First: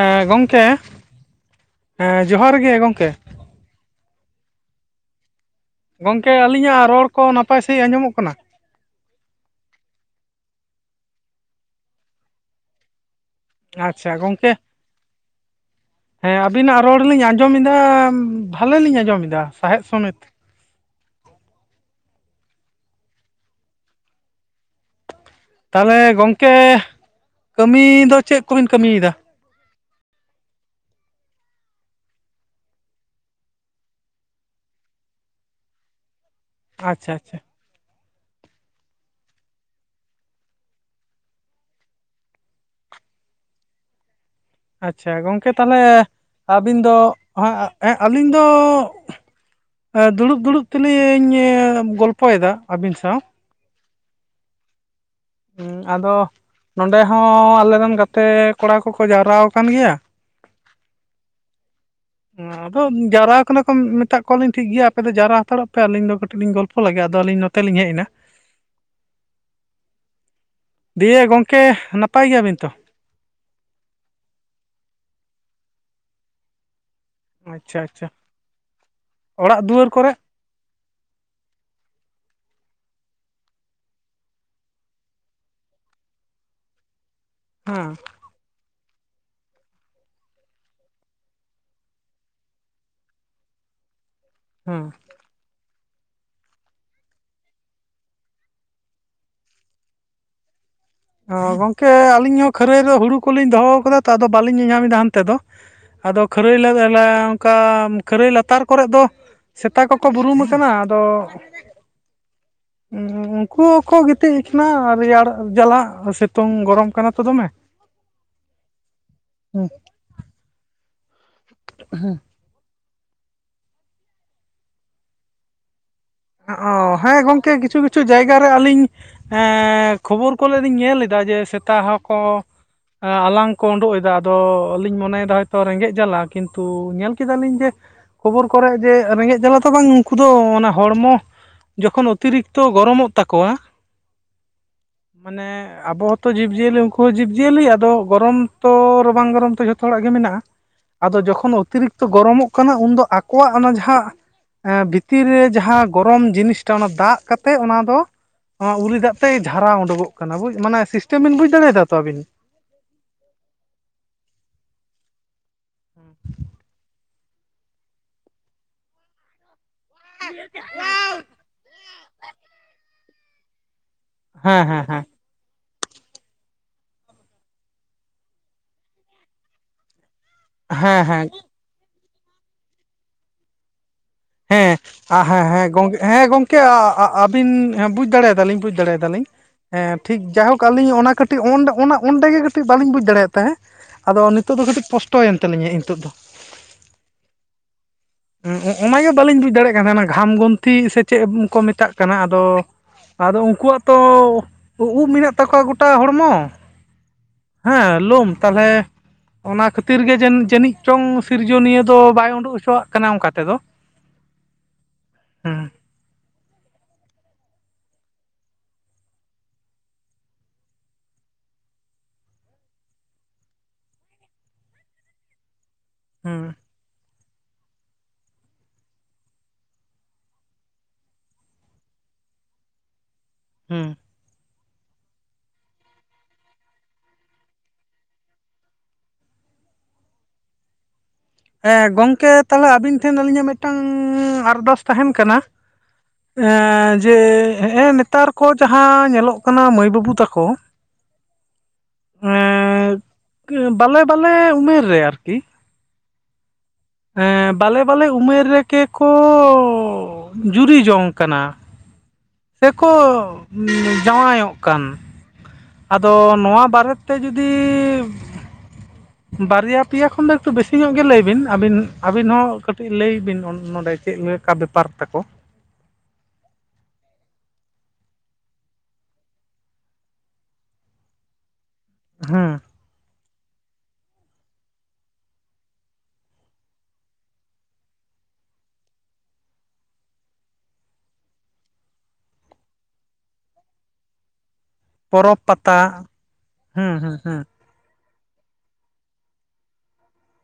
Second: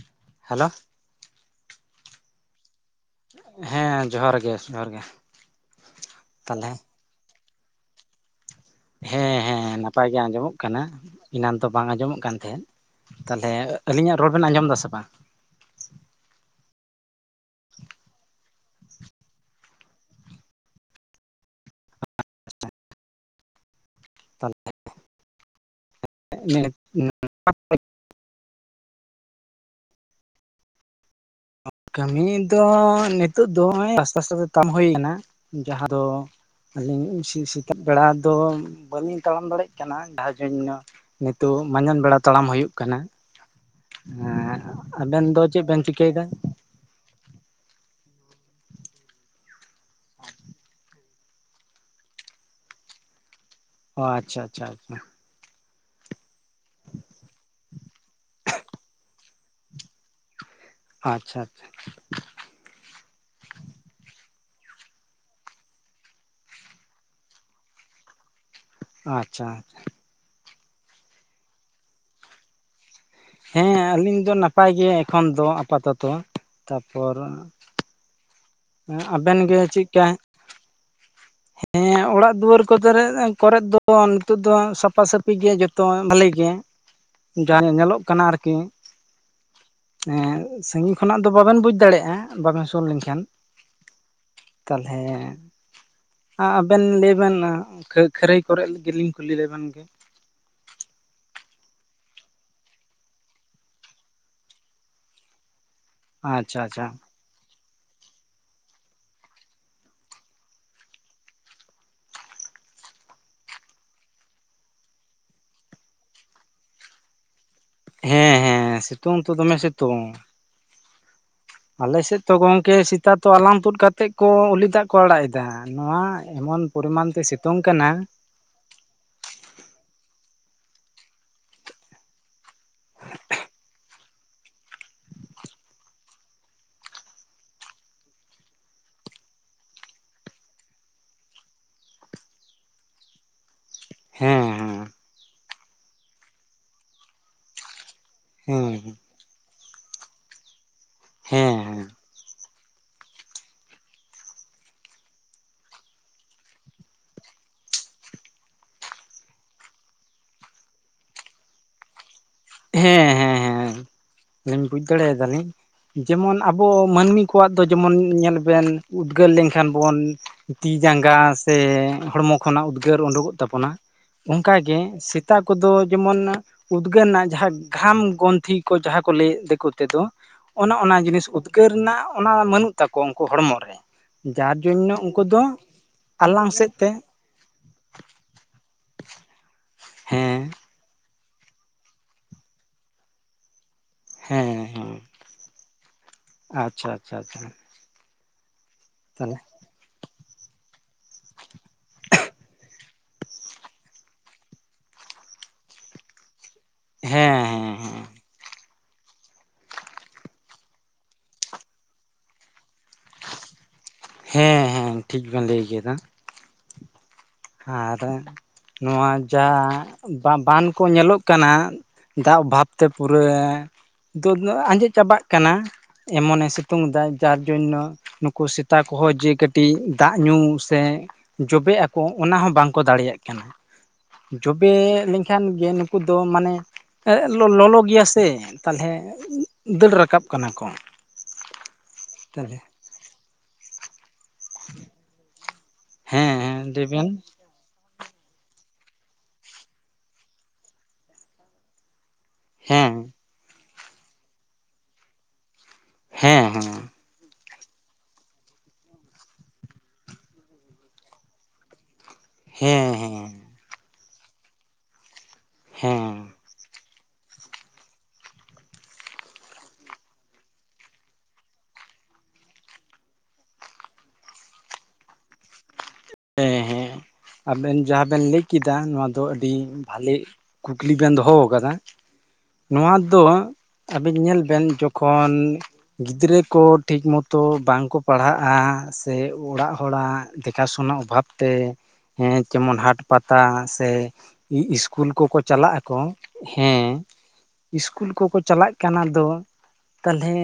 ᱮᱸ ᱜᱚᱢᱠᱮ ᱦᱮᱞᱳ ᱦᱮᱸ ᱡᱚᱦᱟᱨ ᱜᱮ ᱜᱚᱢᱠᱮ ᱦᱮᱸ ᱡᱚᱦᱟᱨ ᱜᱮ ᱡᱚᱦᱟᱨ ᱜᱮ ᱜᱚᱝᱠᱮ ᱛᱟᱦᱚᱞᱮ ᱟᱹᱞᱤᱧᱟᱜ ᱨᱚᱲ ᱠᱚ ᱱᱟᱯᱟᱭ ᱥᱟᱺᱦᱤᱡ ᱟᱸᱡᱚᱢᱚᱜ ᱠᱟᱱᱟ ᱦᱮᱸ ᱦᱮᱸ ᱱᱟᱯᱟᱭ ᱜᱮ ᱟᱸᱡᱚᱢᱚᱜ ᱠᱟᱱᱟ ᱮᱱᱟᱱ ᱫᱚ ᱵᱟᱝ ᱟᱸᱡᱚᱢᱚᱜ ᱠᱟᱱ ᱛᱟᱦᱮᱸᱫ ᱛᱟᱦᱞᱮ ᱟᱪᱪᱷᱟ ᱟᱹᱞᱤᱧᱟᱜ ᱨᱚᱲ ᱵᱮᱱ ᱜᱚᱝᱠᱮ ᱟᱸᱡᱚᱢᱫᱟ ᱥᱮ ᱵᱟᱝ ᱦᱮᱸ ᱟᱵᱤᱱᱟᱜ ᱨᱚᱲ ᱞᱤᱧ ᱟᱸᱡᱚᱢ ᱮᱫᱟ ᱵᱷᱟᱞᱮ ᱞᱤᱧ ᱟᱸᱡᱚᱢ ᱫᱟ ᱥᱟᱦᱮᱫ ᱥᱚᱢᱮᱛ ᱛᱟᱦᱞᱮ ᱜᱚᱢᱠᱮ ᱛᱟᱦᱚᱞᱮ ᱠᱟᱹᱢᱤ ᱫᱚ ᱪᱮᱫ ᱠᱚᱵᱤᱱ ᱠᱟᱹᱢᱤᱭᱮᱫᱟ ᱠᱟᱹᱢᱤ ᱫᱚ ᱱᱤᱛᱚᱜ ᱫᱚ ᱱᱚᱜᱚᱭ ᱟᱥᱵᱟᱥ ᱠᱚᱜᱮ ᱠᱟᱢᱤ ᱦᱩᱭ ᱠᱟᱱᱟ ᱡᱟᱦᱟᱸ ᱫᱚ ᱟᱪᱪᱷᱟ ᱟᱹᱞᱤᱧ ᱟᱪᱪᱷᱟ ᱥᱮ ᱥᱮᱛᱟᱜ ᱵᱮᱲᱟ ᱫᱚ ᱵᱟᱹᱞᱤᱧ ᱛᱟᱲᱟᱢ ᱫᱟᱲᱮᱜ ᱠᱟᱱᱟ ᱡᱟ ᱡᱚᱱᱱᱚ ᱱᱤᱛᱚᱜ ᱢᱟᱡᱟᱱ ᱵᱮᱲᱟ ᱛᱟᱲᱟᱢ ᱦᱩᱭᱩᱜ ᱠᱟᱱᱟ ᱮᱸ ᱟᱪᱪᱷᱟ ᱜᱚᱢᱠᱮ ᱛᱟᱦᱚᱞᱮ ᱟᱹᱵᱤᱱ ᱫᱚ ᱦᱟᱜ ᱟᱹᱞᱤᱧ ᱫᱚ ᱫᱩᱲᱩᱵ ᱫᱩᱲᱩᱵ ᱛᱮᱞᱤᱧ ᱜᱚᱞᱯᱚᱭᱮᱫᱟ ᱟᱹᱵᱤᱱ ᱥᱟᱶ ᱚ ᱟᱪᱪᱷᱟ ᱟᱪᱪᱷᱟ ᱟᱪᱪᱷᱟ ᱟᱫᱚ ᱱᱚᱰᱮ ᱦᱚᱸ ᱟᱞᱮᱨᱮᱱ ᱜᱟᱛᱮ ᱠᱚᱲᱟ ᱠᱚᱠᱚ ᱡᱟᱣᱨᱟ ᱟᱠᱟᱱ ᱜᱮᱭᱟ ᱟᱪᱪᱷᱟ ᱟᱪᱪᱷᱟ ᱟᱫᱚ ᱡᱟᱣᱨᱟ ᱠᱟᱱᱟ ᱠᱚ ᱢᱮᱛᱟ ᱠᱚᱣᱟᱞᱤᱧ ᱴᱷᱤᱠ ᱜᱮᱭᱟ ᱟᱯᱮ ᱫᱚ ᱡᱟᱣᱨᱟ ᱦᱟᱛᱟᱲᱚᱜ ᱯᱮ ᱟᱹᱞᱤᱧ ᱫᱚ ᱠᱟᱹᱴᱤᱡ ᱞᱤᱧ ᱜᱚᱞᱯᱚ ᱞᱮᱜᱮ ᱟᱫᱚ ᱟᱹᱞᱤᱧ ᱱᱚ ᱛᱮᱞᱤᱧ ᱦᱮᱡ ᱮᱱᱟ ᱟᱪᱪᱷᱟ ᱫᱤᱭᱮ ᱜᱚᱝᱠᱮ ᱱᱟᱯᱟᱭ ᱜᱮᱭᱟ ᱵᱤᱱ ᱛᱚ ᱦᱮᱸ ᱟᱹᱞᱤᱧ ᱫᱚ ᱱᱟᱯᱟᱭ ᱜᱮ ᱮᱠᱷᱚᱱ ᱫᱚ ᱟᱯᱟᱛᱚᱛᱚ ᱛᱟᱯᱚᱨ ᱟᱪᱪᱷᱟ ᱟᱪᱪᱷᱟ ᱮ ᱟᱵᱮᱱ ᱜᱮ ᱚᱲᱟᱜ ᱪᱮᱫ ᱫᱩᱣᱟᱹᱨ ᱠᱟ ᱠᱚᱨᱮ ᱦᱮᱸ ᱚᱲᱟᱜ ᱫᱩᱣᱟᱹᱨ ᱠᱚᱫᱚᱨᱮᱫ ᱠᱚᱨᱮᱫ ᱫᱚ ᱱᱤᱛᱚᱜ ᱫᱚ ᱥᱟᱯᱟ ᱥᱟᱹᱯᱤ ᱜᱮᱭᱟ ᱡᱚᱛᱚᱣᱟᱜ ᱵᱷᱟᱹᱞᱤ ᱜᱮᱭᱟ ᱡᱟᱦᱟ ᱦᱮᱸ ᱧᱮᱞᱚᱜ ᱠᱟᱱᱟ ᱟᱨᱠᱤ ᱮᱸ ᱥᱟᱺᱜᱤᱧ ᱠᱷᱚᱱᱟᱜ ᱫᱚ ᱵᱟᱵᱮᱱ ᱵᱩᱡ ᱫᱟᱲᱮᱭᱟᱜᱼᱟ ᱵᱟᱵᱮᱱ ᱥᱩᱨ ᱞᱮᱱᱠᱷᱟᱱ ᱦᱮᱸ ᱛᱟᱞᱦᱮ ᱟᱵᱮᱱ ᱞᱟᱹᱭ ᱵᱮᱱ ᱠᱷᱟᱹᱨᱟᱹᱭ ᱠᱚᱨᱮ ᱜᱮᱞᱤᱧ ᱠᱩᱞᱤ ᱞᱮᱵᱮᱱ ᱜᱮ ᱚ ᱜᱚᱝᱠᱮ ᱟᱹᱞᱤᱧ ᱦᱚᱸ ᱠᱷᱟᱹᱨᱟᱹᱭ ᱨᱮ ᱦᱩᱲᱩ ᱠᱚᱞᱤᱧ ᱫᱚᱦᱚ ᱠᱟᱫᱟ ᱛᱚ ᱟᱫᱚ ᱵᱟᱹᱞᱤᱧ ᱧᱮᱞᱧᱟᱢ ᱮᱫᱟ ᱦᱟᱱᱛᱮ ᱫᱚ ᱟᱫᱚ ᱠᱷᱟᱹᱨᱟᱹᱭ ᱟᱪᱪᱷᱟ ᱟᱪᱪᱷᱟ ᱞᱮᱫᱞᱮ ᱠᱟ ᱠᱷᱟᱹᱨᱟᱹᱭ ᱞᱟᱛᱟᱨ ᱠᱚᱨᱮᱫ ᱫᱚ ᱥᱮᱛᱟ ᱠᱚᱠᱚ ᱵᱩᱨᱩᱢ ᱠᱟᱱᱟ ᱟᱫᱚ ᱩᱱᱠᱩ ᱦᱚᱸᱠᱚ ᱜᱤᱛᱤᱡ ᱠᱟᱱᱟ ᱨᱮᱭᱟᱲ ᱡᱟᱞᱟᱜ ᱥᱤᱛᱩᱝ ᱜᱚᱨᱚᱢ ᱠᱟᱱᱟ ᱛᱚ ᱫᱚᱢᱮ ᱦᱮᱸ ᱦᱮᱸ ᱥᱤᱛᱩᱝ ᱛᱚ ᱫᱚᱢᱮ ᱦᱩᱸ ᱥᱤᱛᱩᱝ ᱟᱞᱮ ᱥᱮᱫ ᱛᱚ ᱜᱚᱝᱠᱮ ᱥᱮᱛᱟ ᱛᱚ ᱟᱞᱟᱝ ᱛᱩᱫ ᱠᱟᱛᱮᱫ ᱠᱚ ᱩᱞᱤ ᱫᱟᱜ ᱠᱚ ᱟᱲᱟᱜ ᱮᱫᱟ ᱱᱚᱣᱟ ᱮᱢᱚᱱ ᱚ ᱯᱚᱨᱤᱢᱟᱱ ᱦᱮᱸ ᱛᱮ ᱜᱚᱝᱠᱮ ᱥᱤᱛᱩᱝ ᱠᱤᱪᱷᱩ ᱠᱟᱱᱟ ᱠᱤᱪᱷᱩ ᱡᱟᱭᱜᱟ ᱜᱟᱨᱮ ᱟᱹᱞᱤᱧ ᱠᱷᱚᱵᱚᱨ ᱠᱚᱨᱮᱫ ᱞᱤᱧ ᱧᱮᱞ ᱮᱫᱟ ᱡᱮ ᱥᱮᱛᱟ ᱦᱚᱸᱠᱚ ᱟᱞᱟᱝ ᱠᱚ ᱩᱰᱩᱠ ᱮᱫᱟ ᱟᱫᱚ ᱟᱹᱞᱤᱧ ᱢᱚᱱᱮᱭᱮᱫᱟ ᱦᱚᱭᱛᱳ ᱨᱮᱸᱜᱮᱡ ᱡᱟᱞᱟ ᱠᱤᱱᱛᱩ ᱧᱮᱞ ᱠᱮᱫᱟᱞᱤᱧ ᱡᱮ ᱠᱷᱚᱵᱚᱨ ᱠᱚᱨᱮᱜ ᱡᱮ ᱨᱮᱸᱜᱮᱡ ᱡᱟᱞᱟ ᱫᱚ ᱵᱟᱝ ᱩᱱᱠᱩ ᱫᱚ ᱚᱱᱟ ᱦᱚᱲᱢᱚ ᱡᱚᱠᱷᱚᱱ ᱚᱛᱤᱨᱤᱠᱛᱚ ᱜᱚᱨᱚᱢᱚᱜ ᱛᱟᱠᱚᱣᱟ ᱦᱮᱸ ᱢᱟᱱᱮ ᱟᱵᱚ ᱦᱚᱸᱛᱚ ᱡᱤᱵᱼᱡᱤᱭᱟᱹᱞᱤ ᱩᱱᱠᱩ ᱦᱚᱸ ᱡᱤᱵᱼᱡᱤᱭᱟᱹᱞᱤ ᱟᱫᱚ ᱜᱚᱨᱚᱢ ᱦᱮᱸ ᱛᱚ ᱨᱟᱵᱟᱝ ᱜᱚᱨᱚᱢ ᱛᱚ ᱡᱷᱚᱛᱚ ᱦᱚᱲᱟᱜ ᱜᱮ ᱢᱮᱱᱟᱜᱼᱟ ᱟᱫᱚ ᱡᱚᱠᱷᱚᱱ ᱦᱮᱸ ᱦᱮᱸ ᱚᱛᱤᱨᱤᱠᱛᱚ ᱜᱚᱨᱚᱢᱚᱜ ᱠᱟᱱᱟ ᱩᱱᱫᱚ ᱟᱠᱚᱣᱟᱜ ᱚᱱᱟ ᱡᱟᱦᱟᱸ ᱵᱷᱤᱛᱤᱨ ᱨᱮ ᱡᱟᱦᱟᱸ ᱜᱚᱨᱚᱢ ᱡᱤᱱᱤᱥᱴᱟᱜ ᱚᱱᱟ ᱫᱟᱜ ᱠᱟᱛᱮᱫ ᱚᱱᱟ ᱫᱚ ᱱᱚᱣᱟ ᱩᱞᱤ ᱫᱟᱜ ᱛᱮᱭ ᱡᱷᱟᱨᱟᱣ ᱩᱰᱩᱝᱚᱜ ᱠᱟᱱᱟ ᱵᱩᱡ ᱢᱟᱱᱮ ᱥᱤᱥᱴᱮᱢ ᱵᱤᱱ ᱵᱩᱡ ᱫᱟᱲᱮᱭᱟᱫᱟ ᱛᱚ ᱟᱹᱵᱤᱱ ᱦᱮᱸ ᱦᱮᱸ ᱦᱮᱸ ᱟᱞᱤᱧ ᱵᱩᱡ ᱫᱟᱲᱮᱭᱟᱫᱟ ᱞᱤᱧ ᱡᱮᱢᱚᱱ ᱟᱵᱚ ᱢᱟᱹᱱᱢᱤ ᱠᱚᱣᱟᱜ ᱫᱚ ᱡᱮᱢᱚᱱ ᱧᱮᱞ ᱵᱮᱱ ᱩᱫᱽᱜᱟᱹᱨ ᱞᱮᱱᱠᱷᱟᱱ ᱵᱚᱱ ᱛᱤ ᱡᱟᱸᱜᱟ ᱛᱮ ᱦᱚᱲᱢᱚ ᱠᱷᱚᱱᱟᱜ ᱩᱫᱽᱜᱟᱹᱨ ᱳᱰᱳᱠᱚᱜ ᱛᱟᱵᱚᱱᱟ ᱚᱱᱠᱟ ᱦᱮᱸ ᱜᱮ ᱦᱮᱸ ᱦᱮᱸ ᱥᱤ ᱛᱟ ᱠᱚ ᱫᱚ ᱡᱮᱢᱚᱱ ᱩᱫᱽᱜᱟᱹᱨ ᱱᱟᱭ ᱡᱟᱦᱟᱸ ᱜᱷᱟᱢ ᱜᱚᱱᱛᱷᱤ ᱠᱚ ᱡᱟᱦᱟᱸ ᱠᱚ ᱞᱟᱹᱭ ᱫᱮᱠᱳ ᱛᱮᱫᱚ ᱚᱱᱮ ᱚᱱᱟ ᱡᱤᱱᱤᱥ ᱦᱮᱸ ᱩ ᱴᱟᱹᱠᱟᱹᱨ ᱨᱮᱱᱟᱜ ᱚᱱᱟ ᱵᱟᱹᱱᱩᱜ ᱛᱟᱠᱚᱣᱟ ᱩᱱᱠᱩ ᱦᱚᱲᱢᱚ ᱨᱮ ᱡᱟᱨ ᱦᱮᱸ ᱡᱚᱱᱱᱚ ᱩᱱᱠᱩ ᱫᱚ ᱦᱮᱸ ᱦᱮᱸ ᱜᱚᱝ ᱦᱮᱸ ᱟᱞᱟᱝ ᱜᱚᱢᱠᱮ ᱥᱮᱫ ᱛᱮ ᱟᱵᱤᱱ ᱦᱮᱸ ᱵᱩᱡ ᱫᱟᱲᱮᱭᱟᱫᱟ ᱞᱤᱧ ᱵᱩᱡ ᱫᱟᱲᱮᱭᱟᱫᱟ ᱞᱤᱧ ᱦᱮᱸ ᱴᱷᱤᱠ ᱡᱟᱭᱦᱳᱠ ᱟᱹᱞᱤᱧ ᱚᱱᱟ ᱠᱟᱹᱴᱤᱡ ᱚᱱᱟ ᱚᱸᱰᱮᱜᱮ ᱠᱟᱹᱴᱤᱡ ᱵᱟᱞᱤᱧ ᱵᱩᱡᱽ ᱫᱟᱲᱮᱭᱟᱜ ᱛᱟᱦᱮᱸᱫ ᱟᱫᱚ ᱦᱮᱸ ᱱᱤᱛᱳᱜ ᱫᱚ ᱠᱟᱹᱴᱤᱡ ᱦᱮᱸ ᱠᱚᱥᱴᱚᱭᱮᱱ ᱛᱟᱹᱞᱤᱧᱟ ᱦᱤ ᱱᱤᱛᱳᱜ ᱫᱚ ᱟᱪᱪᱷᱟ ᱟᱪᱪᱷᱟ ᱟᱪᱪᱷᱟ ᱚᱱᱟᱜᱮ ᱛᱟᱦᱚᱞᱮ ᱵᱟᱹᱞᱤᱧ ᱵᱩᱡᱽ ᱫᱟᱲᱮᱭᱟᱜ ᱠᱟᱱ ᱛᱟᱦᱮᱱᱟ ᱜᱷᱟᱢ ᱜᱩᱱᱛᱤ ᱥᱮ ᱪᱮᱫ ᱠᱚ ᱢᱮᱛᱟᱜ ᱠᱟᱱᱟ ᱟᱫᱚ ᱟᱫᱚ ᱩᱱᱠᱩᱣᱟᱜ ᱛᱚ ᱩᱵ ᱢᱮᱱᱟᱜ ᱛᱟᱠᱚᱣᱟ ᱜᱚᱴᱟ ᱦᱚᱲᱢᱚ ᱦᱮᱸ ᱞᱳᱢ ᱛᱟᱦᱚᱞᱮ ᱚᱱᱟ ᱠᱷᱟᱹᱛᱤᱨ ᱜᱮ ᱡᱟᱹᱱᱤᱡ ᱪᱚᱝ ᱥᱤᱨᱡᱚᱱᱤᱭᱟᱹ ᱫᱚ ᱵᱟᱭ ᱩᱰᱩᱠ ᱦᱚᱪᱚᱣᱟᱜ ᱠᱟᱱᱟ ᱚᱱᱠᱟ ᱛᱮ ᱫᱚ ᱦᱮᱸ ᱦᱮᱸ ᱴᱷᱤᱠ ᱵᱮᱱ ᱞᱟᱹᱭ ᱠᱮᱫᱟ ᱟᱨ ᱱᱚᱣᱟ ᱡᱟ ᱵᱟ ᱵᱟᱱ ᱠᱚ ᱧᱮᱞᱚᱜ ᱠᱟᱱᱟ ᱫᱟᱜ ᱚᱵᱷᱟᱵᱛᱮ ᱯᱩᱨᱟᱹ ᱫᱚ ᱟᱸᱡᱮᱫ ᱪᱟᱵᱟᱜ ᱠᱟᱱᱟ ᱮᱢᱚᱱᱮ ᱥᱤ ᱦᱩᱸ ᱥᱤᱛᱩᱝ ᱮᱫᱟ ᱡᱟᱨ ᱡᱚᱱᱚ ᱱᱩᱠᱩ ᱥᱮᱛᱟ ᱠᱚᱦᱚᱸ ᱡᱮ ᱠᱟᱹᱴᱤᱡ ᱫᱟᱜ ᱧᱩ ᱥᱮ ᱡᱚᱵᱮᱜ ᱟᱠᱚ ᱚᱱᱟ ᱦᱚᱸ ᱵᱟᱝ ᱠᱚ ᱫᱟᱲᱮᱭᱟᱜ ᱠᱟᱱᱟ ᱦᱩᱸ ᱡᱚᱵᱮ ᱞᱮᱱᱠᱷᱟᱱ ᱜᱮ ᱱᱩᱠᱩ ᱫᱚ ᱢᱟᱱᱮ ᱞᱚᱞᱚ ᱜᱮᱭᱟ ᱥᱮ ᱛᱟᱦᱚᱞᱮ ᱫᱟᱹᱲ ᱨᱟᱠᱟᱵ ᱠᱟᱱᱟ ᱠᱚ ᱾ ᱦᱮᱸ ᱜᱚᱝᱠᱮ ᱛᱟᱦᱚᱞᱮ ᱟᱹᱵᱤᱱ ᱴᱷᱮᱱ ᱟᱹᱞᱤᱧᱟᱜ ᱢᱤᱫᱴᱟᱝᱻ ᱟᱨᱫᱟᱥ ᱛᱟᱦᱮᱱ ᱠᱟᱱᱟ ᱦᱮᱸ ᱦᱮᱸ ᱞᱟᱹᱭ ᱮᱸᱻ ᱵᱮᱱ ᱡᱮ ᱱᱮᱛᱟᱨ ᱠᱚ ᱡᱟᱦᱟᱸ ᱧᱮᱞᱚᱜ ᱠᱟᱱᱟ ᱢᱟᱹᱭ ᱵᱟᱹᱵᱩ ᱛᱟᱠᱚ ᱮᱸ ᱦᱮᱸ ᱵᱟᱞᱮ ᱵᱟᱞᱮ ᱩᱢᱮᱨ ᱨᱮ ᱟᱨᱠᱤ ᱦᱮᱸ ᱦᱮᱸ ᱵᱟᱞᱮ ᱵᱟᱞᱮ ᱩᱢᱮᱨ ᱨᱮᱜᱮ ᱠᱚᱻ ᱡᱩᱨᱤ ᱡᱚᱝ ᱠᱟᱱᱟ ᱾ ᱥᱮ ᱠᱚ ᱦᱮᱸ ᱦᱮᱸ ᱡᱟᱶᱟᱭᱚᱜ ᱠᱟᱱ ᱾ ᱦᱮᱸ ᱟᱫᱚ ᱱᱚᱣᱟ ᱵᱟᱨᱮ ᱛᱮ ᱡᱩᱫᱤᱻ [inaudible] ᱵᱟᱨᱭᱟ ᱯᱮᱭᱟ ᱠᱷᱚᱱ ᱫᱚ ᱮᱠᱴᱩ ᱵᱮᱥᱤ ᱧᱚᱜ ᱜᱮ ᱞᱟᱹᱭ ᱵᱤᱱ ᱟᱹᱵᱤᱱ ᱟᱹᱵᱤᱱ ᱦᱚᱸ ᱠᱟᱹᱴᱤᱡ ᱞᱟᱹᱭ ᱵᱤᱱ ᱱᱚᱰᱮ ᱪᱮᱫ ᱞᱮᱠᱟ ᱵᱮᱯᱟᱨ ᱯᱟᱨ ᱛᱟᱠᱚ? ᱦᱮᱸ ᱦᱮᱸ ᱟᱵᱮᱱ ᱡᱟᱦᱟᱸ ᱵᱮᱱ ᱞᱟᱹᱭ ᱠᱮᱫᱟ ᱱᱚᱣᱟ ᱫᱚ ᱟᱹᱰᱤ ᱵᱷᱟᱞᱮ ᱠᱩᱠᱞᱤ ᱵᱮᱱ ᱫᱚᱦᱚ ᱟᱠᱟᱫᱟ ᱦᱮᱸ ᱾ ᱱᱚᱣᱟ ᱫᱚ ᱟᱹᱵᱤᱱ ᱧᱮᱞ ᱵᱮᱱ ᱡᱚᱠᱷᱚᱱ ᱜᱤᱫᱽᱨᱟᱹ ᱠᱚ ᱴᱷᱤᱠ ᱢᱚᱛᱚ ᱵᱟᱝ ᱠᱚ ᱯᱟᱲᱦᱟᱜᱼᱟ ᱥᱮ ᱚᱲᱟᱜ ᱦᱚᱲᱟᱜ ᱫᱮᱠᱷᱟ ᱥᱳᱱᱟ ᱵᱷᱟᱵᱽ ᱛᱮ ᱡᱮᱢᱚᱱ ᱦᱟᱴ ᱯᱟᱛᱟ ᱥᱮ ᱤᱥᱠᱩᱞ ᱠᱚᱠᱚ ᱯᱚᱨᱚᱵᱽ ᱪᱟᱞᱟᱜ ᱟᱠᱚ ᱯᱟᱛᱟ ᱦᱮᱸ ᱤᱥᱠᱩᱞ ᱠᱚᱠᱚ ᱪᱟᱞᱟᱜ ᱠᱟᱱ ᱟᱫᱚ ᱛᱟᱞᱦᱮ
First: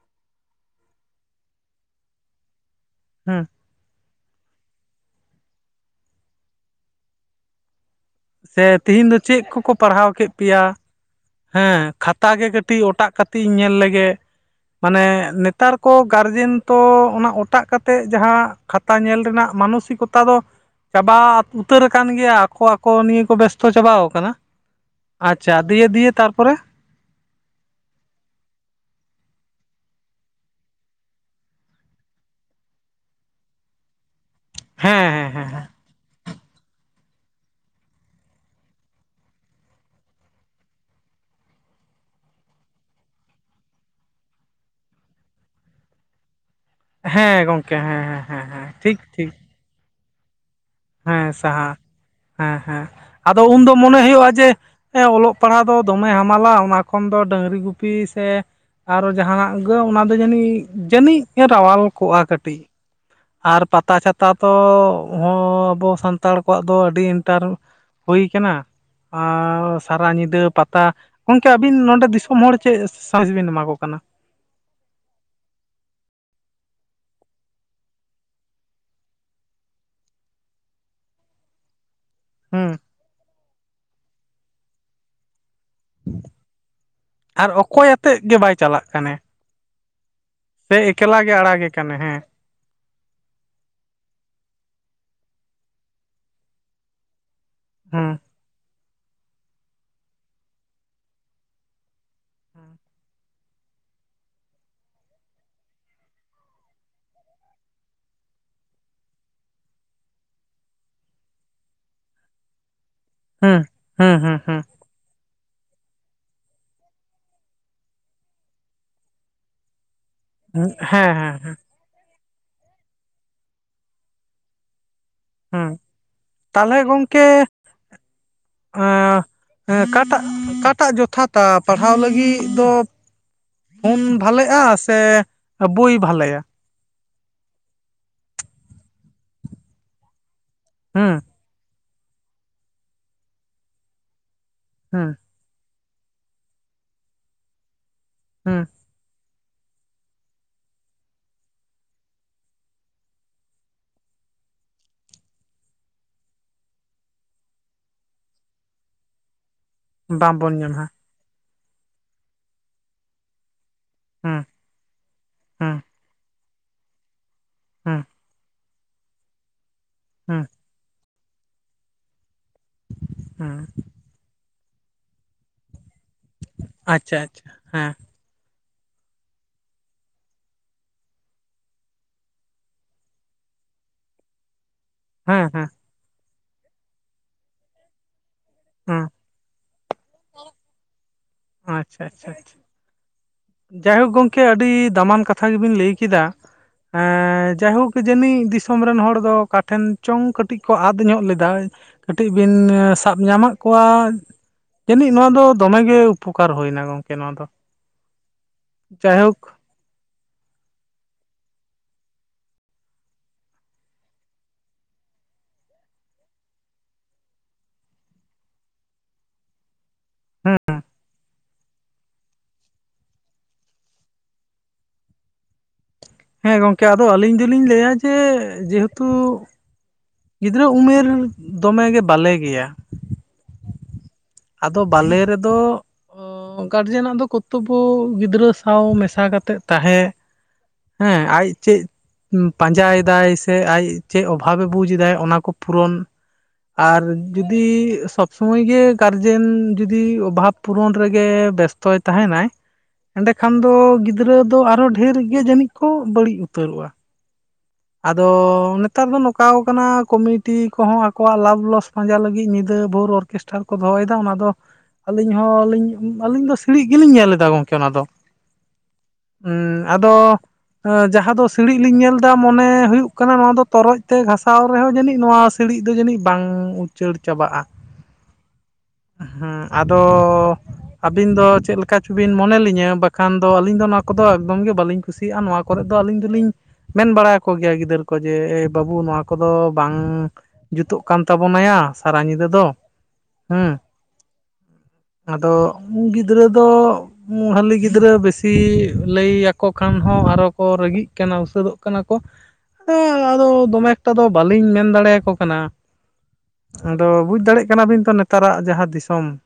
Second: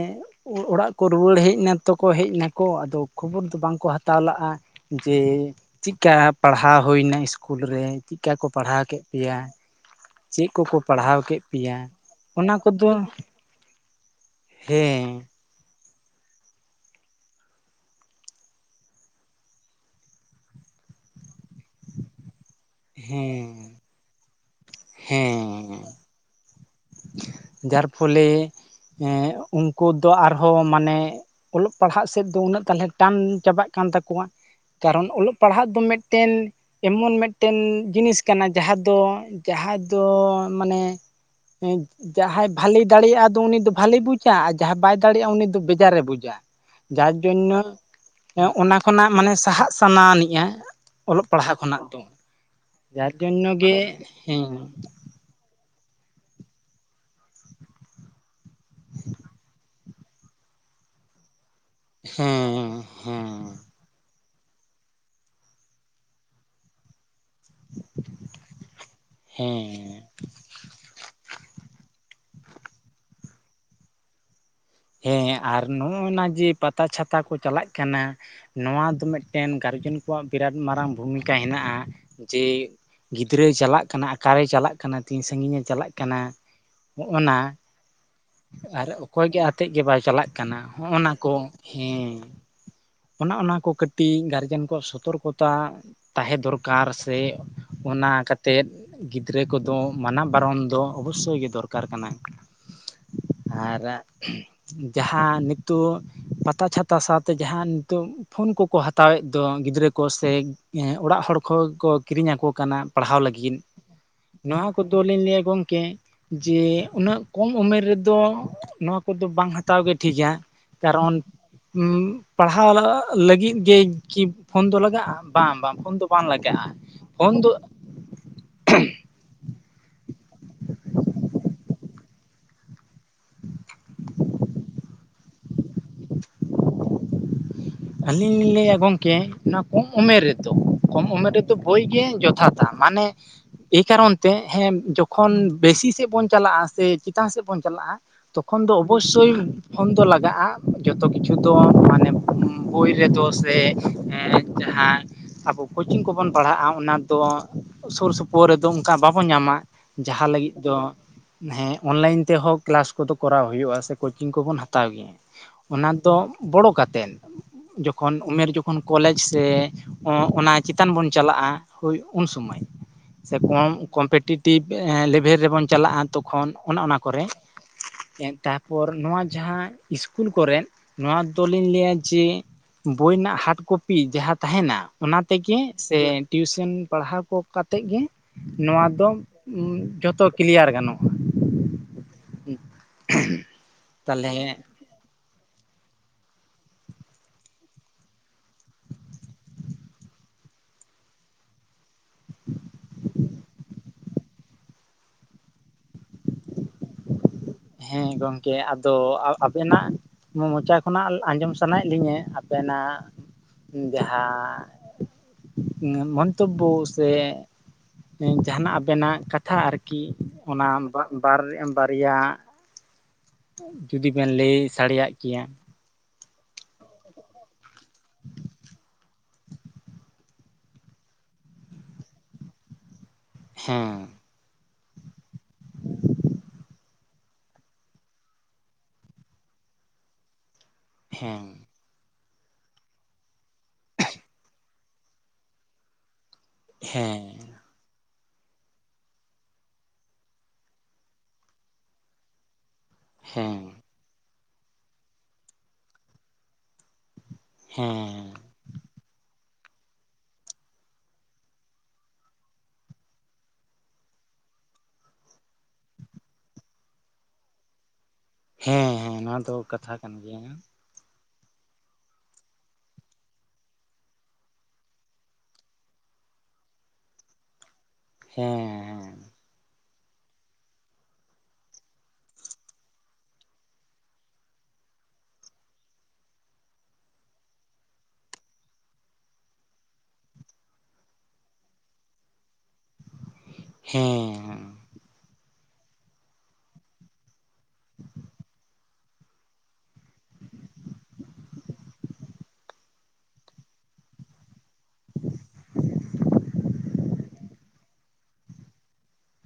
ᱚᱲᱟᱜ ᱠᱚ ᱨᱩᱣᱟᱹᱲ ᱦᱮᱡ ᱱᱟᱛᱚ ᱠᱚ ᱦᱮᱡ ᱱᱟᱠᱚ ᱟᱫᱚ ᱠᱷᱚᱵᱚᱨ ᱦᱮᱸ ᱫᱚ ᱵᱟᱝ ᱠᱚ ᱦᱟᱛᱟᱣ ᱞᱟᱜᱼᱟ ᱡᱮᱻ ᱪᱤᱜ ᱠᱟ ᱯᱟᱲᱦᱟᱣ ᱦᱩᱭᱱᱟ ᱤᱥᱠᱩᱞ ᱨᱮ? ᱠᱚ ᱥᱮ ᱯᱟᱲᱦᱟᱣ ᱠᱮᱫ ᱛᱤᱦᱤᱧ ᱫᱚ ᱯᱮᱭᱟ ᱪᱮᱫ ᱠᱚᱠᱚ ᱯᱟᱲᱦᱟᱣ ᱠᱮᱫ ᱪᱮᱫ ᱯᱮᱭᱟ ᱠᱚᱠᱚ ᱯᱟᱲᱦᱟᱣ ᱠᱮᱫ ᱯᱮᱭᱟ ᱦᱮᱸ ᱠᱷᱟᱛᱟ ᱜᱮ ᱚᱱᱟ ᱠᱟᱹᱴᱤᱡ ᱠᱚᱫᱚ ᱚᱴᱟᱜ ᱠᱟᱛᱮᱧ ᱧᱮᱞ ᱞᱮᱜᱮ ᱢᱟᱱᱮ ᱦᱮᱸ ᱱᱮᱛᱼᱼ ᱼᱛᱟᱨ ᱠᱚ ᱜᱟᱨᱡᱮᱱ ᱛᱚ ᱚᱱᱟ ᱚᱴᱟᱜ ᱠᱟᱛᱮᱫ ᱡᱟᱦᱟᱸ ᱠᱷᱟᱛᱟ ᱧᱮᱞ ᱨᱮᱱᱟᱜ ᱢᱟᱱᱚᱥᱤᱠᱚᱛᱟ ᱫᱚ ᱪᱟᱵᱟ ᱩᱛᱟᱹᱨ ᱟᱠᱟᱱ ᱜᱮᱭᱟ᱾ ᱟᱠᱚ ᱟᱠᱚ ᱱᱤᱭᱟᱹ ᱠᱚ ᱦᱮᱸ ᱵᱮᱥᱛᱚ ᱪᱟᱵᱟᱣ ᱟᱠᱟᱱᱟ᱾ ᱦᱮᱸ ᱟᱪᱪᱷᱟ ᱫᱤᱭᱮ ᱫᱤᱭᱮ ᱛᱟᱨᱯᱚᱨᱮ ᱡᱟᱨ ᱯᱷᱚᱞᱮ ᱩᱱᱠᱩ ᱫᱚ ᱟᱨᱦᱚᱸ ᱢᱟᱱᱮ ᱚᱞᱚᱜ ᱯᱟᱲᱦᱟᱜ ᱥᱮᱫ ᱫᱚ ᱩᱱᱟᱹᱜ ᱛᱟᱦᱚᱞᱮ ᱴᱟᱱ ᱪᱟᱵᱟᱜ ᱠᱟᱱ ᱛᱟᱠᱚᱣᱟ ᱦᱮᱸ ᱠᱟᱨᱚᱱ ᱦᱮᱸ ᱚᱞᱚᱜ ᱦᱮᱸ ᱦᱮᱸ ᱯᱟᱲᱦᱟᱜ ᱫᱚ ᱢᱤᱫᱴᱮᱱ ᱮᱢᱚᱱ ᱢᱤᱫᱴᱮᱱ ᱡᱤᱱᱤᱥ ᱠᱟᱱᱟ ᱡᱟᱦᱟᱸ ᱫᱚ ᱡᱟᱦᱟᱸ ᱫᱚ ᱢᱟᱱᱮ ᱦᱮᱸ ᱡᱟᱦᱟᱸᱭ ᱵᱷᱟᱞᱮᱭ ᱫᱟᱲᱮᱭᱟᱜᱼᱟ ᱟᱫᱚ ᱩᱱᱤ ᱫᱚ ᱵᱷᱟᱞᱮᱭ ᱵᱩᱡᱟ ᱟᱨ ᱡᱟᱦᱟᱸᱭ ᱵᱟᱭ ᱫᱟᱲᱮᱭᱟᱜᱼᱟ ᱩᱱᱤ ᱫᱚ ᱵᱮᱡᱟᱨᱮ ᱵᱩᱡᱟ ᱾ ᱡᱟᱨ ᱦᱮᱸ ᱡᱚᱱᱱᱚ ᱜᱚᱝᱠᱮ ᱦᱮᱸ ᱦᱮᱸ ᱦᱮᱸ ᱦᱮᱸ ᱚᱱᱟ ᱴᱷᱤᱠ ᱠᱷᱚᱱᱟᱜ ᱴᱷᱤᱠ ᱢᱟᱱᱮ ᱥᱟᱦᱟᱜ ᱥᱟᱱᱟ ᱟᱱᱤᱡᱼᱟ ᱾ ᱦᱮᱸ ᱥᱟᱦᱟ ᱦᱮᱸ ᱦᱮᱸ ᱡᱟᱨ ᱟᱫᱚ ᱡᱚᱱᱱᱚ ᱩᱱᱫᱚ ᱜᱮ ᱢᱚᱱᱮ ᱦᱩᱭᱩᱜᱼᱟ ᱡᱮ ᱦᱮᱸ ᱚᱞᱚᱜ ᱚᱞᱚᱜ ᱯᱟᱲᱦᱟᱣ ᱫᱚ ᱫᱚᱢᱮ ᱦᱟᱢᱟᱞᱟ ᱚᱱᱟ ᱠᱷᱚᱱ ᱫᱚ ᱰᱟᱹᱝᱨᱤ ᱜᱩᱯᱤ ᱥᱮ ᱟᱨᱚ ᱡᱟᱦᱟᱱᱟᱜ ᱜᱮ ᱚᱱᱟ ᱫᱚ ᱡᱟᱹᱱᱤᱡ ᱡᱟᱹᱱᱤᱡ ᱨᱟᱣᱟᱞ ᱠᱚᱜᱼᱟ ᱠᱟᱹᱴᱤᱡ ᱦᱮᱸ ᱦᱮᱸ ᱟᱨ ᱯᱟᱛᱟ ᱪᱷᱟᱛᱟ ᱫᱚ ᱦᱚᱸ ᱟᱵᱚ ᱥᱟᱱᱛᱟᱲ ᱠᱚᱣᱟᱜ ᱫᱚ ᱟᱹᱰᱤ ᱤᱱᱴᱟᱨᱼᱼ ᱦᱩᱭ ᱠᱟᱱᱟ ᱟᱨ ᱦᱮᱸ ᱥᱟᱨᱟ ᱧᱤᱫᱟᱹ ᱯᱟᱼᱼ ᱼᱛᱟ, ᱜᱚᱢᱠᱮ ᱟᱵᱤᱱ ᱱᱚᱰᱮ ᱫᱤᱥᱚᱢ ᱦᱚᱲ ᱪᱮᱫ ᱥᱟᱸᱫᱮᱥ ᱵᱤᱱ ᱮᱢᱟ ᱠᱚ ᱠᱟᱱᱟ? ᱦᱮᱸ ᱟᱨ ᱱᱚᱜᱼᱚᱭ ᱱᱟ ᱡᱮ ᱯᱟᱛᱟ ᱪᱷᱟᱛᱟ ᱠᱚ ᱪᱟᱞᱟᱜ ᱠᱟᱱᱟ ᱱᱚᱣᱟ ᱫᱚ ᱢᱤᱫᱴᱮᱱ ᱜᱟᱨᱡᱮᱱ ᱠᱚᱣᱟᱜ ᱵᱤᱨᱟᱴ ᱢᱟᱨᱟᱝ ᱵᱷᱩᱢᱤᱠᱟ ᱦᱮᱱᱟᱜᱼᱟ ᱡᱮ ᱦᱩᱸ ᱜᱤᱫᱽᱨᱟᱹᱭ ᱪᱟᱞᱟᱜ ᱠᱟᱱᱟ ᱟᱠᱟᱨᱮᱭ ᱪᱟᱞᱟᱜ ᱠᱟᱱᱟ ᱛᱤᱱ ᱥᱟᱹᱜᱤᱧ ᱮ ᱪᱟᱞᱟᱜ ᱠᱟᱱᱟ ᱱᱚᱜᱼᱚ ᱱᱟ ᱟᱨ ᱚᱠᱚᱭ ᱟᱛᱮᱫ ᱜᱮ ᱵᱟᱭ ᱪᱟᱞᱟᱜ ᱟᱨ ᱠᱟᱱᱮ ᱚᱠᱚᱭ ᱜᱮ ᱟᱛᱮᱫ ᱜᱮ ᱵᱟᱭ ᱪᱟᱞᱟᱜ ᱠᱟᱱᱟ? ᱥᱮ ᱦᱚᱸ ᱚᱱᱟ ᱮᱠᱞᱟ ᱠᱚ ᱜᱮ ᱟᱲᱟᱜᱮ ᱠᱟᱱᱮ ᱦᱮᱸ ᱚᱱᱟ ᱚᱱᱟ ᱠᱚ ᱠᱟᱹᱴᱤᱡ ᱜᱟᱨᱡᱮᱱ ᱠᱚᱣᱟᱜ ᱥᱚᱛᱚᱨᱠᱚᱛᱟ ᱛᱟᱦᱮᱸ ᱫᱚᱨᱠᱟᱨ ᱥᱮ ᱾ ᱦᱩᱸ ᱚᱱᱟ ᱠᱟᱛᱮᱫ ᱜᱤᱫᱽᱨᱟᱹ ᱠᱚᱫᱚ ᱢᱟᱱᱟ ᱵᱟᱨᱚᱱ ᱫᱚ ᱚᱵᱚᱥᱥᱳᱭ ᱜᱮ ᱫᱚᱨᱠᱟᱨ ᱠᱟᱱᱟ᱾ [inaudible] ᱟᱨ ᱡᱟᱦᱟᱸ ᱱᱤᱛᱚᱜ ᱯᱟᱛᱟ ᱪᱷᱟᱛᱟ ᱥᱟᱶᱛᱮ ᱡᱟᱦᱟᱸ ᱱᱤᱛᱚᱜ ᱯᱷᱳᱱ ᱠᱚᱠᱚ ᱦᱟᱛᱟᱣᱮᱫ ᱫᱚ ᱜᱤᱫᱽᱨᱟᱹ ᱠᱚ ᱥᱮ ᱚᱲᱟᱜ ᱦᱚᱲ ᱠᱚᱠᱚ ᱠᱤᱨᱤᱧ ᱟᱠᱚ ᱠᱟᱱᱟ᱾ ᱯᱟᱲᱦᱟᱣ ᱞᱟᱹᱜᱤᱫ ᱦᱩᱸ ᱦᱩᱸ ᱦᱩᱸ ᱦᱩᱸ ᱱᱚᱣᱟ ᱠᱚ ᱠᱚᱫᱚ ᱞᱤᱧ ᱞᱟᱹᱭᱟ ᱜᱚᱝᱠᱮ ᱡᱮ ᱩᱱᱟᱹᱜ ᱠᱚᱢ ᱩᱢᱮᱨ ᱨᱮᱫᱚ ᱱᱚᱣᱟ ᱠᱚᱫᱚ ᱵᱟᱝ ᱦᱟᱛᱟᱣ ᱜᱮ ᱴᱷᱤᱠᱟ ᱦᱩᱸ ᱦᱮᱸ ᱠᱟᱨᱚᱱ ᱦᱮᱸ ᱯᱟᱲᱦᱟᱣ ᱞᱟᱹᱜᱤᱫ ᱜᱮ ᱠᱤ ᱯᱷᱳᱱ ᱫᱚ ᱞᱟᱜᱟᱜᱼᱟ? ᱵᱟᱝ ᱵᱟᱝ ᱦᱮᱸ ᱯᱷᱳᱱ ᱫᱚ ᱵᱟᱝ ᱞᱟᱜᱟᱜᱼᱟ ᱛᱟᱦᱚᱞᱮ ᱯᱷᱳᱱ ᱫᱚ ᱮ [unintelligible] ᱦᱮᱸ ᱚᱠᱟᱴᱟᱜ ᱚᱠᱟᱴᱟᱜ ᱡᱚᱛᱷᱟᱛᱟ ᱯᱟᱲᱦᱟᱣ ᱞᱟᱹᱜᱤᱫ ᱫᱚ? ᱯᱷᱳᱱ ᱵᱷᱟᱞᱮᱜᱼᱟ ᱥᱮ ᱵᱩᱭ ᱵᱷᱟᱞᱮᱭᱟ? ᱟᱹᱞᱤᱧ ᱞᱤᱧ ᱞᱟᱹᱭᱟ ᱜᱚᱝᱠᱮ ᱚᱱᱟ ᱠᱚᱢ ᱩᱢᱮᱨ ᱨᱮᱫᱚ ᱠᱚᱢ ᱦᱮᱸ ᱩᱢᱮᱨ ᱨᱮᱫᱚ ᱵᱳᱭ ᱜᱮ ᱡᱚᱛᱷᱟᱛᱟ ᱢᱟᱱᱮ ᱮ ᱠᱟᱨᱚᱱ ᱛᱮ ᱦᱮᱸ ᱡᱚᱠᱷᱚᱱ ᱵᱮᱥᱤ ᱥᱮᱫ ᱵᱚᱱ ᱪᱟᱞᱟᱜᱼᱟ ᱥᱮ ᱪᱮᱛᱟᱱ ᱥᱮᱫ ᱵᱚᱱ ᱪᱟᱞᱟᱜᱼᱟ ᱦᱮᱸ ᱛᱚᱠᱷᱚᱱ ᱫᱚ ᱚᱵᱚᱥᱥᱳᱭ ᱯᱷᱳᱱ ᱫᱚ ᱞᱟᱜᱟᱜᱼᱟ ᱡᱚᱛᱚ ᱠᱤᱪᱷᱩ ᱛᱚ ᱢᱟᱱᱮ ᱵᱩᱭ ᱨᱮᱫᱚ ᱥᱮ ᱡᱟᱦᱟᱸ ᱟᱵᱚ ᱠᱳᱪᱤᱝ ᱠᱚᱵᱚᱱ ᱯᱟᱲᱦᱟᱜᱼᱟ ᱚᱱᱟ ᱫᱚ ᱥᱩᱨ ᱥᱩᱯᱩᱨ ᱨᱮᱫᱚ ᱚᱱᱠᱟ ᱵᱟᱵᱚᱱ ᱧᱟᱢᱟ᱾ ᱡᱟᱦᱟᱸ ᱞᱟᱹᱜᱤᱫ ᱵᱟᱝᱵᱚᱱ ᱫᱚ ᱧᱟᱢᱟ ᱦᱮᱸ ᱚᱱᱞᱟᱭᱟ. ᱤᱱ ᱛᱮᱦᱚᱸ ᱠᱮᱞᱟᱥ ᱠᱚᱫᱚ ᱠᱚᱨᱟᱣ ᱦᱩᱭᱩᱜᱼᱟ ᱥᱮ ᱠᱳᱪᱤᱝ ᱦᱮᱸ ᱠᱚᱵᱚᱱ ᱦᱟᱛᱟᱣ ᱜᱮᱭᱟ ᱦᱮᱸ ᱚᱱᱟ ᱫᱚ ᱵᱚᱲᱚ ᱠᱟᱛᱮᱫ ᱦᱮᱸ ᱡᱚᱠᱷᱚᱱ ᱩᱢᱮᱨ ᱡᱚᱠᱷᱚᱱ ᱩᱱᱤ ᱠᱚᱞᱮᱡᱽ ᱥᱮ ᱦᱮᱸ ᱚᱱᱟ ᱪᱮᱛᱟᱱ ᱵᱚᱱ ᱪᱟᱞᱟᱜᱼᱟ ᱦᱩᱭ ᱩᱱ ᱥᱚᱢᱚᱭ᱾ ᱥᱮ ᱦᱮᱸ ᱠᱚᱢ ᱠᱚᱢᱯᱮᱴᱤᱮᱴᱤᱵᱷ ᱞᱮᱵᱷᱮᱞ ᱨᱮᱵᱚᱱ ᱪᱟᱞᱟᱜᱼᱟ᱾ ᱛᱚᱠᱷᱚᱱ ᱚᱱᱟ ᱚᱱᱟ ᱟᱪᱪᱷᱟ ᱠᱚᱨᱮ ᱟᱪᱪᱷᱟ ᱦᱮᱸ ᱮᱱ ᱠᱷᱟᱱ ᱯᱚᱨ ᱱᱚᱣᱟ ᱡᱟᱦᱟᱸ ᱤᱥᱠᱩᱞ ᱠᱚᱨᱮ ᱱᱚᱣᱟ ᱫᱚ ᱞᱤᱧ ᱞᱟᱹᱭᱟ ᱡᱮ ᱵᱳᱭ ᱱᱟᱜ ᱦᱟᱨᱰ ᱠᱚᱯᱤ ᱡᱟᱦᱟᱸ ᱛᱟᱦᱮᱱᱟ ᱚᱱᱟ ᱦᱮᱸ ᱛᱮᱜᱮ ᱦᱮᱸ ᱥᱮ ᱴᱤᱭᱩᱥᱨᱱ ᱯᱟᱲᱦᱟᱣ ᱠᱚ ᱠᱟᱛᱮᱫ ᱜᱮ ᱱᱚᱣᱟ ᱦᱮᱸ ᱫᱚ ᱡᱚᱛᱚ ᱠᱤᱞᱭᱟᱨ ᱜᱟᱱᱚᱜᱼᱟ᱾ ᱟᱪᱷᱟ ᱟᱪᱪᱟ ᱟᱪᱷᱟ᱾ [inaudible] ᱡᱟᱭᱦᱳᱠ ᱛᱟᱦᱚᱞᱮ ᱜᱚᱝᱠᱮ ᱟᱹᱰᱤ ᱫᱟᱢᱟᱱ ᱠᱟᱛᱷᱟ ᱜᱮᱵᱤᱱ ᱞᱟᱹᱭ ᱠᱮᱫᱟ᱾ ᱮᱸ ᱡᱟᱭᱦᱳᱠ ᱡᱟᱹᱱᱤᱡ ᱫᱤᱥᱚᱢ ᱨᱮᱱ ᱦᱚᱲ ᱫᱚ ᱚᱠᱟ ᱴᱷᱮᱱ ᱪᱚᱝ ᱠᱟᱹᱴᱤᱡ ᱠᱚ ᱟᱫ ᱧᱚᱜ ᱞᱮᱫᱟ ᱾ ᱠᱟᱹᱴᱤᱡ ᱵᱤᱱ ᱥᱟᱵ ᱧᱟᱢᱟᱜ ᱠᱚᱣᱟ ᱾ ᱡᱟᱹᱱᱤᱡ ᱱᱚᱣᱟ ᱫᱚ ᱫᱚᱢᱮ ᱜᱮ ᱩᱯᱷᱚᱠᱟᱨ ᱦᱩᱭᱱᱟ ᱜᱚᱝᱠᱮ ᱱᱚᱣᱟ ᱫᱚ ᱾ ᱦᱮᱸ ᱜᱚᱝᱠᱮ ᱟᱫᱚ ᱟ ᱟᱵᱤᱱᱟᱜ ᱢᱚᱪᱟ ᱠᱷᱚᱱᱟᱜ ᱟᱸᱡᱚᱢ ᱥᱟᱱᱟᱭᱮᱫ ᱞᱤᱧᱟᱹ ᱦᱟᱯᱮᱱᱟᱜ ᱡᱟᱦᱟᱸ ᱢᱚᱱᱛᱚᱵᱩ ᱥᱮ ᱡᱟᱦᱟᱱᱟᱜ ᱟᱵᱮᱱᱟᱜ ᱠᱟᱛᱷᱟ ᱟᱨᱠᱤ ᱚᱱᱟ ᱵᱟᱝ ᱵᱟᱨᱭᱟ ᱡᱩᱫᱤ ᱵᱤᱱ ᱞᱟᱹᱭ ᱥᱟᱰᱮᱭᱟᱜ ᱠᱮᱭᱟ ᱾ ᱦᱮᱸ ᱜᱚᱝᱠᱮ ᱟᱫᱚ ᱟᱹᱞᱤᱧ ᱫᱚᱞᱤᱧ ᱞᱟᱹᱭᱟ ᱡᱮ ᱡᱮᱦᱮᱛᱩ ᱜᱤᱫᱽᱨᱟᱹ ᱩᱢᱮᱨ ᱫᱚᱢᱮ ᱜᱮ ᱵᱟᱞᱮ ᱜᱮᱭᱟ ᱾ ᱦᱮᱸ᱾ ᱟᱫᱚ ᱵᱟᱞᱮ ᱨᱮᱫᱚ ᱜᱟᱨᱡᱮᱱᱟᱜ ᱫᱚ ᱠᱚᱨᱛᱚᱵᱚ ᱜᱤᱫᱽᱨᱟᱹ ᱥᱟᱶ ᱢᱮᱥᱟ ᱠᱟᱛᱮᱫ ᱛᱟᱦᱮᱸ ᱦᱮᱸ ᱟᱡ ᱪᱮᱫ ᱯᱟᱸᱡᱟ ᱭᱮᱫᱟᱭ ᱥᱮ ᱟᱡ ᱪᱮᱫ ᱚᱵᱷᱟᱵᱽ ᱮ ᱵᱩᱡᱽ ᱮᱫᱟ ᱚᱱᱟ ᱠᱚ ᱯᱩᱨᱩᱱ ᱟᱨ ᱦᱮᱸ ᱡᱩᱫᱤ ᱥᱚᱵ ᱥᱚᱢᱚᱭ ᱜᱮ ᱠᱟᱨᱡᱮᱱ ᱡᱩᱫᱤ ᱚᱵᱷᱟᱵᱽ ᱯᱩᱨᱚᱱ ᱨᱮᱜᱮ ᱵᱮᱥᱛᱚᱭ ᱛᱟᱦᱮᱱᱟᱭ ᱮᱸᱰᱮᱠᱷᱟᱱ ᱦᱮᱸ ᱫᱚ ᱜᱤᱫᱽᱨᱟᱹ ᱫᱚ ᱟᱨᱦᱚ ᱰᱷᱮᱨ ᱜᱮ ᱡᱟᱹᱱᱤᱡ ᱠᱚ ᱵᱟᱹᱲᱤᱡ ᱩᱛᱟᱹᱨᱚᱜᱼᱟ ᱾ ᱟᱫᱚ ᱦᱮᱸ ᱱᱮᱛᱟᱨ ᱫᱚ ᱱᱚᱝᱠᱟ ᱠᱟᱱᱟ ᱠᱚᱢᱤᱴᱤ ᱠᱚᱦᱚᱸ ᱟᱠᱚᱣᱟᱜ ᱞᱟᱵᱷ ᱞᱚᱥ ᱯᱟᱸᱡᱟ ᱞᱟᱹᱜᱤᱫ ᱧᱤᱫᱟᱹ ᱵᱷᱳᱨ ᱚᱨ ᱚᱨᱠᱮᱥᱴᱟᱨ ᱠᱚ ᱫᱚᱦᱚ ᱮᱫᱟ ᱚᱱᱟ ᱫᱚ ᱾ ᱟᱹᱞᱤᱧ ᱦᱚᱸ ᱟᱹᱞᱤᱧ ᱟᱹᱞᱤᱧ ᱫᱚ ᱥᱤᱲᱤᱡ ᱜᱮᱞᱤᱧ ᱧᱮᱞ ᱮᱫᱟ ᱜᱚᱝᱠᱮ ᱚᱱᱟ ᱫᱚ ᱾ ᱦᱮᱸ ᱱᱚᱶᱟ ᱫᱚ ᱠᱟᱛᱷᱟ ᱠᱟᱱ ᱜᱮᱭᱟ ᱾ ᱟᱹᱻ ᱡᱟᱦᱟᱸ ᱫᱚ ᱥᱤᱲᱤᱡ ᱞᱤᱧ ᱧᱮᱞ ᱮᱫᱟ ᱾ ᱢᱚᱱᱮ ᱦᱩᱭᱩᱜ ᱠᱟᱱᱟ ᱱᱚᱣᱟ ᱫᱚ ᱛᱚᱨᱚᱡ ᱛᱮ ᱜᱷᱟᱥᱟᱣ ᱨᱮᱦᱚᱸ ᱡᱟᱹᱱᱤᱡ ᱱᱚᱣᱟ ᱥᱤᱲᱤᱡ ᱫᱚ ᱡᱟᱹᱱᱤᱡ ᱵᱟᱝ ᱩᱪᱟᱹᱲ ᱪᱟᱵᱟᱜ-ᱟ ᱾ ᱦᱮᱸ ᱦᱮᱸ ᱟᱫᱚ ᱟᱹᱵᱤᱱ ᱫᱚ ᱪᱮᱫ ᱞᱮᱠᱟ ᱪᱚ ᱵᱤᱱ ᱢᱚᱱᱮ ᱞᱤᱧᱟᱹ ᱵᱟᱠᱷᱟᱱ ᱫᱚ ᱟᱹᱞᱤᱧ ᱫᱚ ᱚᱱᱟ ᱠᱚᱫᱚ ᱮᱠᱫᱚᱢ ᱜᱮ ᱵᱟᱹᱞᱤᱧ ᱠᱩᱥᱤᱭᱟᱜ-ᱟ ᱱᱚᱣᱟ ᱠᱚᱨᱮᱫ ᱫᱚ ᱟᱹᱞᱤᱧ ᱫᱚᱞᱤᱧ ᱢᱮᱱ ᱵᱟᱲᱟ ᱠᱚᱜᱮᱭᱟ ᱜᱤᱫᱟᱹᱨ ᱠᱚ ᱡᱮ ᱵᱟᱹᱵᱩ ᱱᱚᱣᱟ ᱠᱚᱫᱚ ᱵᱟᱝ ᱡᱩᱛᱩᱜ ᱠᱟᱱ ᱛᱟᱵᱚᱱᱟᱭᱟ ᱥᱟᱨᱟ ᱧᱤᱫᱟᱹ ᱫᱚ ᱾ ᱦᱮᱸ ᱟᱫᱚ ᱩᱱ ᱜᱤᱫᱽᱨᱟᱹ ᱫᱚ ᱦᱟᱹᱞᱤ ᱜᱤᱫᱽᱨᱟᱹ ᱵᱮᱥᱤ ᱞᱟᱹᱭ ᱟᱠᱚ ᱠᱷᱟᱱ ᱦᱚᱸ ᱟᱨ ᱦᱳᱸᱠᱚ ᱨᱟᱹᱜᱤᱜ ᱠᱟᱱᱟ ᱩᱥᱟᱹᱫᱚᱜ ᱠᱟᱱᱟ ᱾ ᱠᱟᱱᱟ ᱠᱚ ᱟᱫᱚ ᱟᱫᱚ ᱫᱚᱢᱮ ᱮᱠᱴᱟ ᱫᱚ ᱵᱟᱹᱞᱤᱧ ᱢᱮᱱ ᱫᱟᱲᱮᱭᱟᱠᱚ ᱠᱟᱱᱟ ᱾ ᱟᱫᱚ ᱵᱩᱡᱽ ᱫᱟᱲᱮᱭᱟᱜ ᱠᱟᱱᱟ ᱵᱤᱱ ᱛᱚ ᱱᱮᱛᱟᱨᱟᱜ ᱡᱟᱦᱟᱸ ᱫᱤᱥᱚᱢ ᱾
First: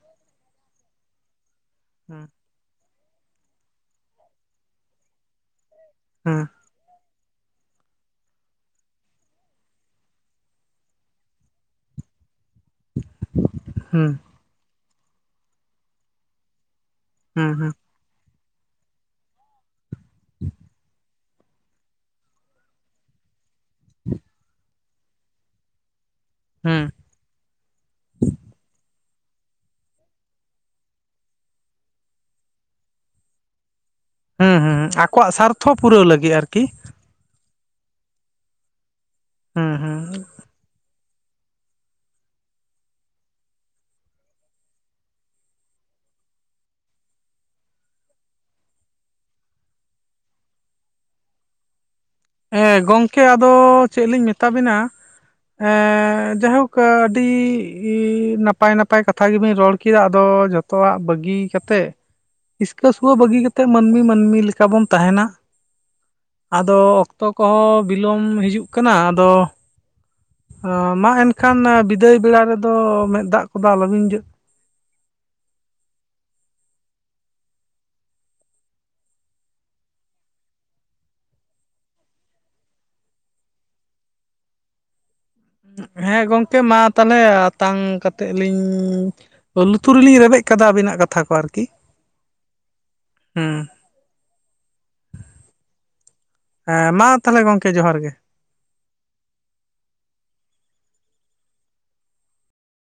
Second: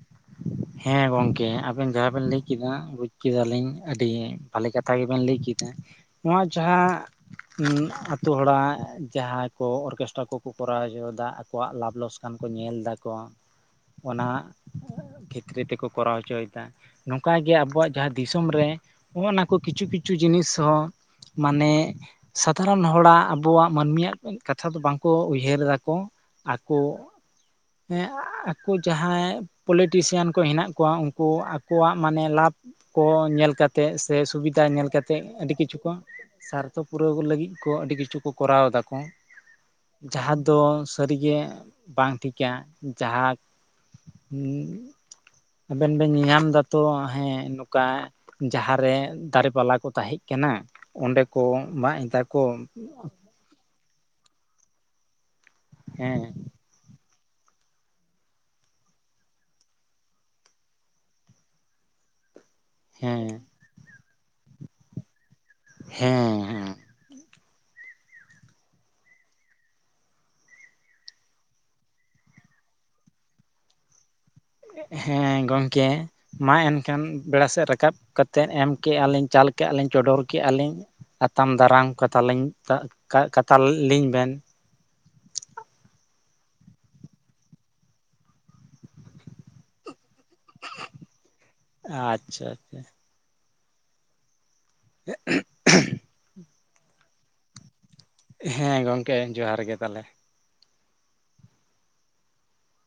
ᱦᱮᱸ ᱜᱚᱝᱠᱮ ᱟᱵᱤᱱ ᱡᱟᱦᱟᱸ ᱵᱤᱱ ᱞᱟᱹᱭ ᱠᱮᱫᱟ ᱵᱩᱡᱽ ᱠᱮᱫᱟ ᱞᱤᱧ ᱟᱹᱰᱤ ᱵᱷᱟᱞᱮ ᱠᱟᱛᱷᱟ ᱜᱮᱵᱤᱱ ᱞᱟᱹᱭ ᱠᱮᱫᱟ ᱱᱚᱣᱟ ᱦᱮᱸ ᱡᱟᱦᱟᱸ ᱟᱛᱳ ᱦᱚᱲᱟᱜ ᱡᱟᱦᱟᱸᱭ ᱠᱚ ᱚᱨᱠᱮᱥᱴᱨᱟ ᱠᱚᱠᱚ ᱠᱚᱨᱟᱣ ᱦᱚᱪᱚᱭᱟ ᱟᱠᱚᱣᱟᱜ ᱞᱟᱵᱷ ᱞᱚᱥ ᱾ ᱚᱱᱠᱟ ᱠᱚ ᱧᱮᱞ ᱮᱫᱟ ᱠᱚ ᱦᱮᱸ ᱚᱱᱟ ᱯᱷᱨᱤ ᱛᱮᱠᱚ ᱠᱚᱨᱟᱣ ᱦᱚᱪᱚᱭᱮᱫᱟ ᱱᱚᱝᱠᱟ ᱦᱮᱸ ᱜᱮ ᱦᱮᱸ ᱟᱵᱚᱣᱟᱜ ᱡᱟᱦᱟᱸ ᱫᱤᱥᱚᱢ ᱨᱮ ᱱᱚᱜ-ᱱᱚᱣᱟ ᱠᱚ ᱠᱤᱪᱷᱩ ᱠᱤᱪᱷᱩ ᱡᱤᱱᱤᱥ ᱦᱚᱸ ᱾ ᱢᱟᱱᱮ ᱥᱟᱫᱷᱟᱨᱚᱱ ᱦᱚᱲᱟᱜ ᱟᱵ ᱟᱵᱚᱣᱟᱜ ᱢᱟᱹᱱᱢᱤᱭᱟᱜ ᱠᱟᱛᱷᱟ ᱫᱚ ᱵᱟᱝᱠᱚ ᱩᱭᱦᱟᱹᱨ ᱮᱫᱟ ᱠᱚ ᱟᱠᱚ ᱦᱮᱸ ᱦᱮᱸ ᱟᱠᱚ ᱡᱟᱦᱟᱸᱭ ᱯᱚᱞᱤᱴᱤᱥᱤᱭᱟᱱ ᱠᱚ ᱦᱮᱱᱟᱜ ᱠᱚᱣᱟ ᱾ ᱩᱱᱠᱩ ᱟᱠᱚᱣᱟᱜ ᱢᱟᱱᱮ ᱞᱟᱵᱷ ᱠᱚ ᱧᱮᱞ ᱠᱟᱛᱮ ᱛᱮᱜ ᱥᱮ ᱦᱩᱸ ᱥᱩᱵᱤᱫᱟ ᱦᱩᱸ ᱧᱮᱞ ᱠᱟᱛᱮ ᱟᱠᱚᱣᱟᱜ ᱟᱹᱰᱤ ᱥᱟᱨᱛᱷᱚ ᱠᱤᱪᱷᱩ ᱠᱚ ᱯᱩᱨᱟᱹᱣ ᱞᱟᱹᱜᱤᱫ ᱟᱨᱠᱤ ᱥᱟᱨᱛᱷᱚᱯ ᱛᱮ ᱯᱩᱨᱟᱹᱣ ᱞᱟᱹᱜᱤᱫ ᱠᱚ ᱟᱹᱰᱤ ᱠᱤᱪᱷᱩ ᱠᱚ ᱠᱚᱨᱟᱣ ᱮᱫᱟ ᱠᱚ ᱾ ᱦᱩᱸ ᱦᱩᱸ ᱡᱟᱦᱟᱸ ᱫᱚ ᱥᱟᱹᱨᱤᱜᱮ ᱵᱟᱝ ᱴᱷᱤᱠᱟ ᱡᱟᱦᱟᱸ [unintelligible] ᱟᱵᱮᱱ ᱵᱮᱱ ᱧᱟᱢ ᱫᱟᱛᱚ ᱦᱮᱸ ᱱᱚᱝᱠᱟ ᱡᱟᱸᱦᱟ ᱨᱮ ᱫᱟᱨᱮ ᱯᱟᱞᱟ ᱠᱚ ᱛᱟᱦᱮᱸ ᱠᱟᱱᱟ ᱚᱸᱰᱮ ᱠᱚ ᱢᱟᱜ ᱮᱫᱟ ᱠᱚ ᱦᱮᱸ ᱜᱚᱝᱠᱮ ᱟᱫᱚ ᱪᱮᱫ ᱞᱤᱧ ᱢᱮᱛᱟ ᱵᱤᱱᱟ ᱦᱮᱸ ᱡᱟᱭ ᱦᱳᱠ ᱜᱚᱝᱠᱮ ᱟᱹᱰᱤ ᱱᱟᱯᱟᱭ ᱱᱟᱯᱟᱭ ᱠᱟᱛᱷᱟ ᱜᱮ ᱵᱤᱧ ᱨᱚᱲ ᱠᱮᱫᱟ ᱟᱫᱚ ᱡᱷᱚᱛᱚᱣᱟᱜ ᱵᱟᱹᱜᱤ ᱛᱮᱜ ᱦᱤᱥᱠᱟᱹᱵ ᱠᱚ ᱦᱮᱸ ᱵᱟᱹᱜᱤ ᱠᱟᱛᱮᱫ ᱢᱟᱹᱱᱢᱤ ᱢᱟᱹᱱᱢᱤ ᱞᱮᱠᱟ ᱵᱚᱱ ᱛᱟᱦᱮᱱᱟ ᱦᱮᱸ ᱟᱫᱚ ᱚᱠᱛᱚ ᱠᱚᱦᱚᱸ ᱵᱤᱞᱚᱢ ᱦᱤᱡᱩᱜ ᱠᱟᱱᱟ ᱟᱫᱚ ᱢᱟ ᱮᱱᱠᱷᱟᱱ ᱵᱤᱫᱟᱹᱭ ᱵᱮᱲᱟ ᱨᱮᱫᱚ ᱢᱮᱸᱫ ᱫᱟᱜ ᱠᱚᱫᱚ ᱟᱞᱚ ᱵᱤᱱ ᱦᱮᱸ ᱜᱚᱝᱠᱮ ᱢᱟ ᱮᱱᱠᱷᱟᱱ ᱵᱮᱲᱟ ᱥᱮᱫ ᱨᱟᱠᱟᱵ ᱠᱟᱛᱮᱫ ᱮᱢ ᱠᱮᱜ-ᱟ ᱞᱤᱧ ᱪᱟᱞ ᱠᱮᱜ-ᱟ ᱞᱤᱧ ᱪᱚᱰᱚᱨ ᱠᱮᱜ-ᱟ ᱞᱤᱧ ᱟᱛᱟᱝ ᱫᱟᱨᱟᱢ ᱠᱟᱛᱟᱞᱤᱧ ᱠᱟᱛᱟ ᱞᱤᱧ ᱵᱮᱱ ᱦᱮᱸ ᱜᱚᱝᱠᱮ ᱢᱟ ᱛᱟᱦᱚᱞᱮ ᱟᱛᱟᱝ ᱠᱟᱛᱮᱫ ᱞᱤᱧ ᱞᱩᱛᱩᱨ ᱨᱮ ᱞᱤᱧ ᱨᱮᱵᱮᱫ ᱠᱟᱫᱟ ᱟᱵᱤᱱᱟᱜ ᱠᱟᱛᱷᱟ ᱠᱚ ᱟᱨ ᱠᱤ ᱟᱪᱪᱷᱟ ᱟᱪᱪᱷᱟ ᱦᱩ [unintelligible] ᱦᱮ ᱢᱟ ᱛᱟᱦᱞᱮ ᱜᱚᱝᱠᱮ ᱡᱚᱦᱟᱨ ᱜᱮ ᱦᱮᱸ ᱜᱚᱝᱠᱮ ᱡᱚᱦᱟᱨ ᱜᱮ ᱛᱟᱦᱞᱮ